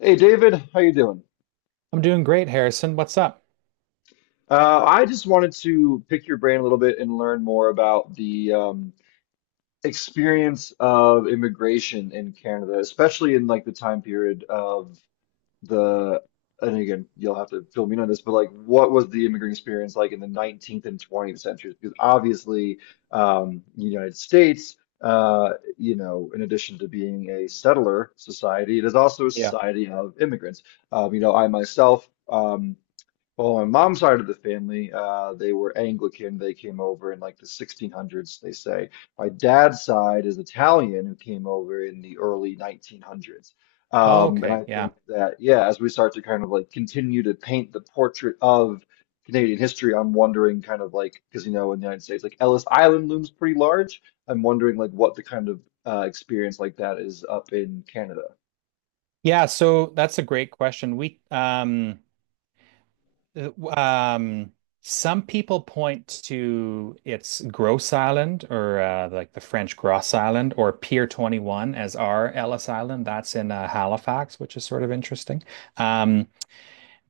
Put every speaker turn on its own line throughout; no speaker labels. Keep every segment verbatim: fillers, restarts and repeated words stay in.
Hey David, how you doing?
I'm doing great, Harrison. What's up?
Uh, I just wanted to pick your brain a little bit and learn more about the um, experience of immigration in Canada, especially in like the time period of the, and again, you'll have to fill me in on this, but like what was the immigrant experience like in the nineteenth and twentieth centuries? Because obviously, um, the United States, uh, you know, in addition to being a settler society, it is also a
Yeah.
society of immigrants. Um, you know, I myself. Um, Well, on mom's side of the family, uh, they were Anglican. They came over in like the sixteen hundreds, they say. My dad's side is Italian, who came over in the early nineteen hundreds.
Oh,
Um, and
okay.
I
Yeah.
think that, yeah, as we start to kind of like continue to paint the portrait of Canadian history, I'm wondering kind of like, because you know, in the United States, like Ellis Island looms pretty large. I'm wondering like what the kind of uh, experience like that is up in Canada.
Yeah, so that's a great question. We um uh, um some people point to it's Grosse Island or uh, like the French Grosse Island or Pier twenty-one as our Ellis Island. That's in uh, Halifax, which is sort of interesting. Um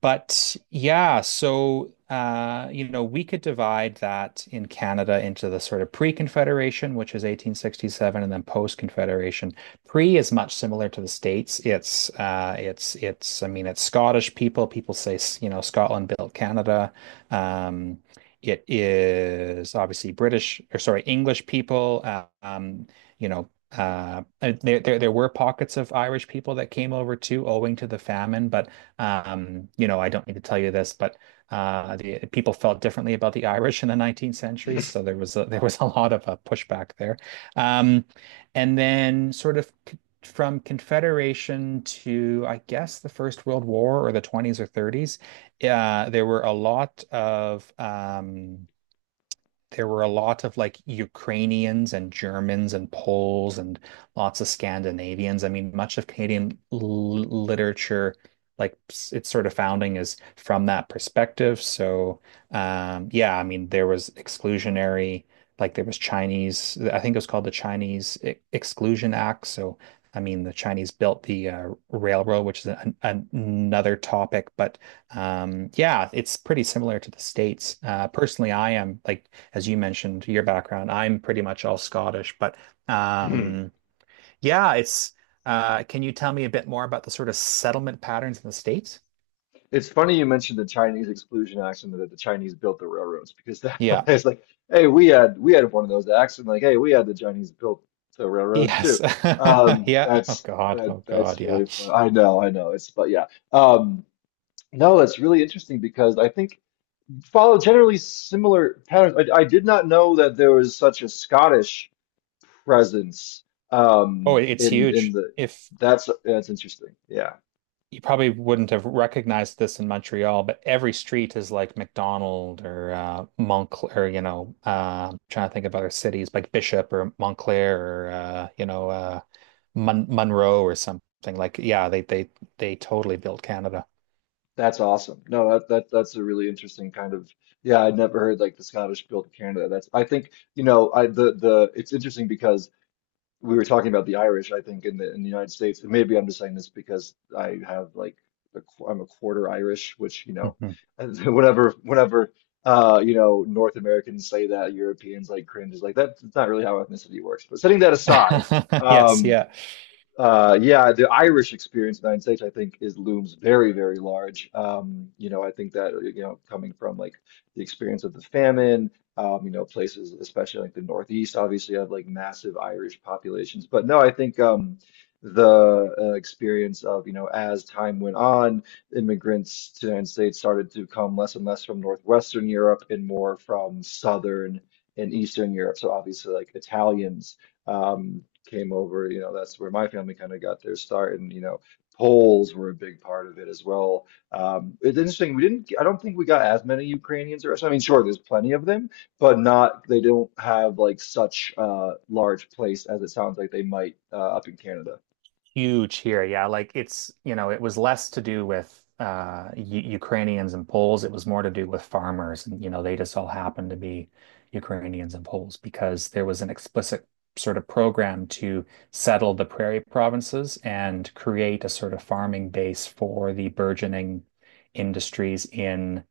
But yeah, so uh, you know, we could divide that in Canada into the sort of pre-Confederation, which is eighteen sixty-seven, and then post-Confederation. Pre is much similar to the States. It's uh, it's it's I mean, it's Scottish people. People say, you know, Scotland built Canada. Um, it is obviously British, or sorry, English people. uh, Um, you know, uh, there, there there were pockets of Irish people that came over too, owing to the famine. but um, you know, I don't need to tell you this, but uh, the people felt differently about the Irish in the nineteenth century, so there was a, there was a lot of uh, pushback there. Um, and then, sort of from Confederation to, I guess, the First World War or the twenties or thirties, uh, there were a lot of um, there were a lot of like Ukrainians and Germans and Poles and lots of Scandinavians. I mean, much of Canadian l literature, like s- its sort of founding, is from that perspective. So, um, yeah, I mean, there was exclusionary, like there was Chinese, I think it was called the Chinese E- Exclusion Act. So, I mean, the Chinese built the uh, railroad, which is an, an- another topic. But um, yeah, it's pretty similar to the States. Uh, personally, I am, like as you mentioned your background, I'm pretty much all Scottish. But um, yeah, it's. Uh, can you tell me a bit more about the sort of settlement patterns in the States?
It's funny you mentioned the Chinese exclusion axiom that the Chinese built the railroads because that
Yeah.
it's like, hey, we had we had one of those acts, and like, hey, we had the Chinese built the railroads too.
Yes.
Um,
Yeah. Oh
that's
God.
that
Oh God.
that's
Yeah.
really fun. I know, I know. It's but yeah. Um, no, it's really interesting because I think follow generally similar patterns. I, I did not know that there was such a Scottish presence
Oh,
um
it's
in in
huge.
the
If
that's that's interesting. Yeah.
you probably wouldn't have recognized this in Montreal, but every street is like McDonald or uh, Montclair, or, you know, uh, I'm trying to think of other cities like Bishop or Montclair or uh, you know uh, Mon Monroe or something. Like, yeah, they they they totally built Canada.
That's awesome. No, that, that that's a really interesting kind of yeah, I'd never heard like the Scottish built Canada. That's I think, you know, I the the it's interesting because we were talking about the Irish, I think, in the in the United States. And maybe I'm just saying this because I have like a, qu- I'm a quarter Irish, which, you know,
Mhm.
whenever whenever uh, you know, North Americans say that, Europeans like cringe is like that's, that's not really how ethnicity works. But setting that aside,
Yes,
um
yeah.
uh, yeah, the Irish experience in the United States, I think, is looms very, very large. Um, you know, I think that, you know, coming from like the experience of the famine, um, you know, places, especially like the Northeast, obviously have like massive Irish populations. But no, I think um, the uh, experience of, you know, as time went on, immigrants to the United States started to come less and less from Northwestern Europe and more from Southern and Eastern Europe. So obviously like Italians um, came over. You know, that's where my family kind of got their start, and you know, Poles were a big part of it as well. Um, it's interesting. We didn't. I don't think we got as many Ukrainians or Russians. I mean, sure, there's plenty of them, but not. They don't have like such a large place as it sounds like they might uh, up in Canada.
Huge here. Yeah, like it's, you know, it was less to do with uh U Ukrainians and Poles. It was more to do with farmers, and you know, they just all happened to be Ukrainians and Poles because there was an explicit sort of program to settle the prairie provinces and create a sort of farming base for the burgeoning industries in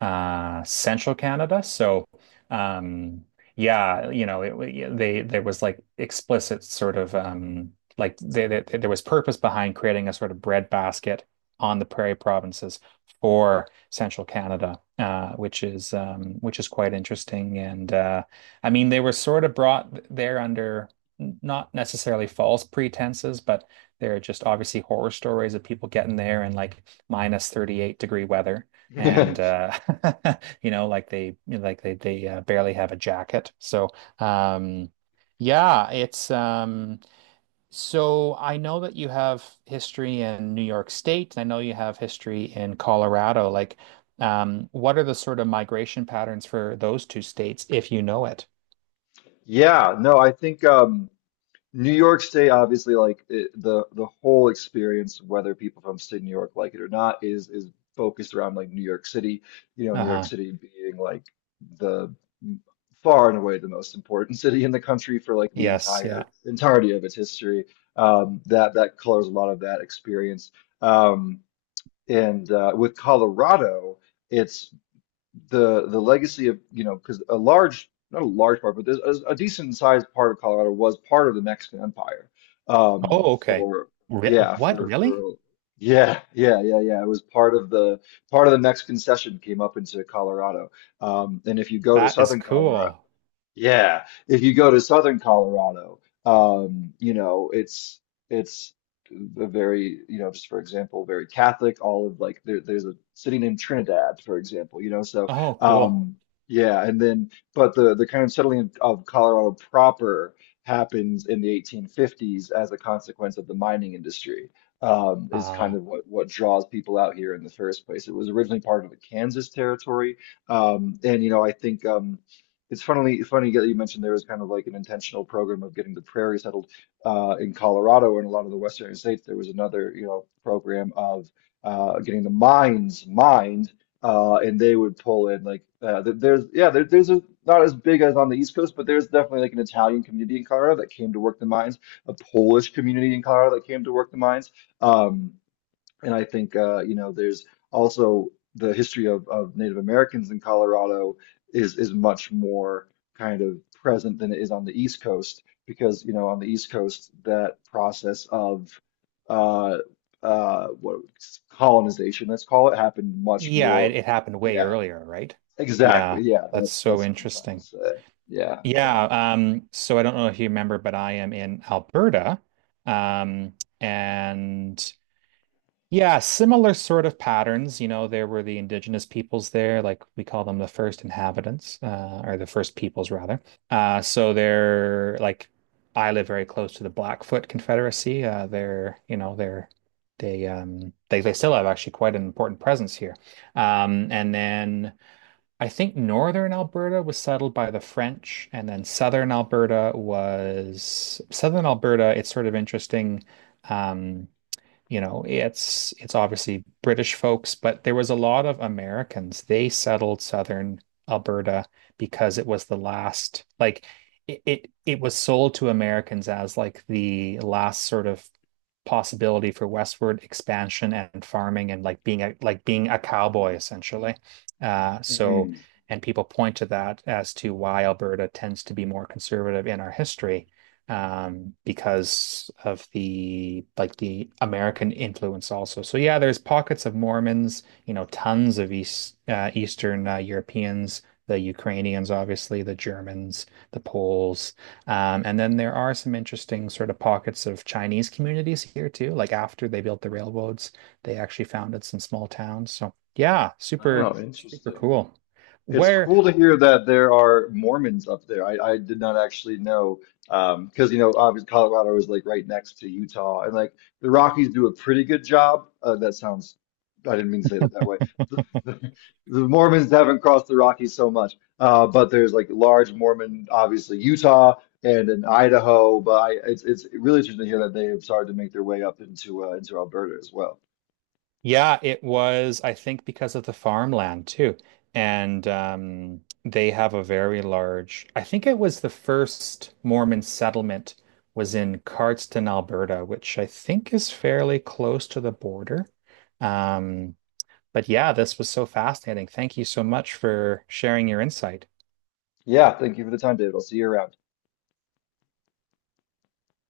uh central Canada. So, um yeah, you know, it, they there was like explicit sort of um like they, they, there was purpose behind creating a sort of breadbasket on the prairie provinces for central Canada, uh, which is um, which is quite interesting. And uh, I mean, they were sort of brought there under not necessarily false pretenses, but there are just obviously horror stories of people getting there in like minus thirty-eight degree weather. And uh, you know, like they like they they uh, barely have a jacket. So um, yeah, it's um, so I know that you have history in New York State, and I know you have history in Colorado. Like, um, what are the sort of migration patterns for those two states, if you know it?
Yeah. No, I think. Um, New York State, obviously, like it, the the whole experience, whether people from state New York like it or not, is is focused around like New York City. You know, New York
Uh-huh.
City being like the far and away the most important city in the country for like the
Yes, yeah.
entire entirety of its history. Um, that that colors a lot of that experience. Um, and uh, with Colorado, it's the the legacy of you know because a large not a large part but there's a, a decent sized part of Colorado was part of the Mexican Empire um
Oh, okay.
for
Re
yeah
what,
for
really?
for yeah yeah yeah yeah it was part of the part of the Mexican cession came up into Colorado um and if you go to
That is
southern Colorado
cool.
yeah, if you go to southern Colorado, um, you know, it's it's a very, you know, just for example, very Catholic. All of like there, there's a city named Trinidad, for example, you know. So,
Oh, cool.
um, yeah, and then but the the kind of settling of Colorado proper happens in the eighteen fifties as a consequence of the mining industry. Um, is kind
Uh,
of what what draws people out here in the first place. It was originally part of the Kansas territory, um, and you know, I think. Um, it's funnily funny that you mentioned there was kind of like an intentional program of getting the prairie settled uh, in Colorado and a lot of the western states. There was another, you know, program of uh, getting the mines mined, uh, and they would pull in like uh, th- there's yeah there, there's a, not as big as on the East Coast, but there's definitely like an Italian community in Colorado that came to work the mines, a Polish community in Colorado that came to work the mines. Um, and I think uh, you know, there's also the history of, of Native Americans in Colorado is is much more kind of present than it is on the East Coast because you know on the East Coast that process of uh, uh, what colonization let's call it happened much
yeah, it,
more.
it happened way
Yeah,
earlier, right? Yeah,
exactly. Yeah,
that's
that's
so
that's what I'm trying to
interesting.
say. Yeah, yeah.
Yeah, um, so I don't know if you remember, but I am in Alberta. Um, and Yeah, similar sort of patterns. You know, there were the indigenous peoples there, like we call them the first inhabitants, uh, or the first peoples rather. Uh, so they're like, I live very close to the Blackfoot Confederacy. Uh, they're, you know, they're they um they they still have actually quite an important presence here. Um, and then I think northern Alberta was settled by the French, and then southern Alberta was southern Alberta. It's sort of interesting. Um, you know, it's it's obviously British folks, but there was a lot of Americans. They settled southern Alberta because it was the last, like it it, it was sold to Americans as like the last sort of possibility for westward expansion and farming and like being a like being a cowboy essentially. Uh, so
Hmm.
and people point to that as to why Alberta tends to be more conservative in our history um, because of the like the American influence also. So yeah, there's pockets of Mormons, you know, tons of East uh, Eastern uh, Europeans, the Ukrainians, obviously, the Germans, the Poles, um, and then there are some interesting sort of pockets of Chinese communities here too. Like after they built the railroads, they actually founded some small towns. So yeah, super
Wow,
super
interesting.
cool.
It's
Where
cool to hear that there are Mormons up there. I, I did not actually know um, because you know obviously Colorado is like right next to Utah and like the Rockies do a pretty good job. Uh, that sounds I didn't mean to say that that way. The, the, the Mormons haven't crossed the Rockies so much, uh, but there's like large Mormon obviously Utah and in Idaho. But I, it's it's really interesting to hear that they have started to make their way up into uh, into Alberta as well.
Yeah, it was, I think, because of the farmland too. And um, they have a very large, I think it was the first Mormon settlement was in Cardston, Alberta, which I think is fairly close to the border. Um, but yeah, this was so fascinating. Thank you so much for sharing your insight.
Yeah, thank you for the time, David. I'll see you around.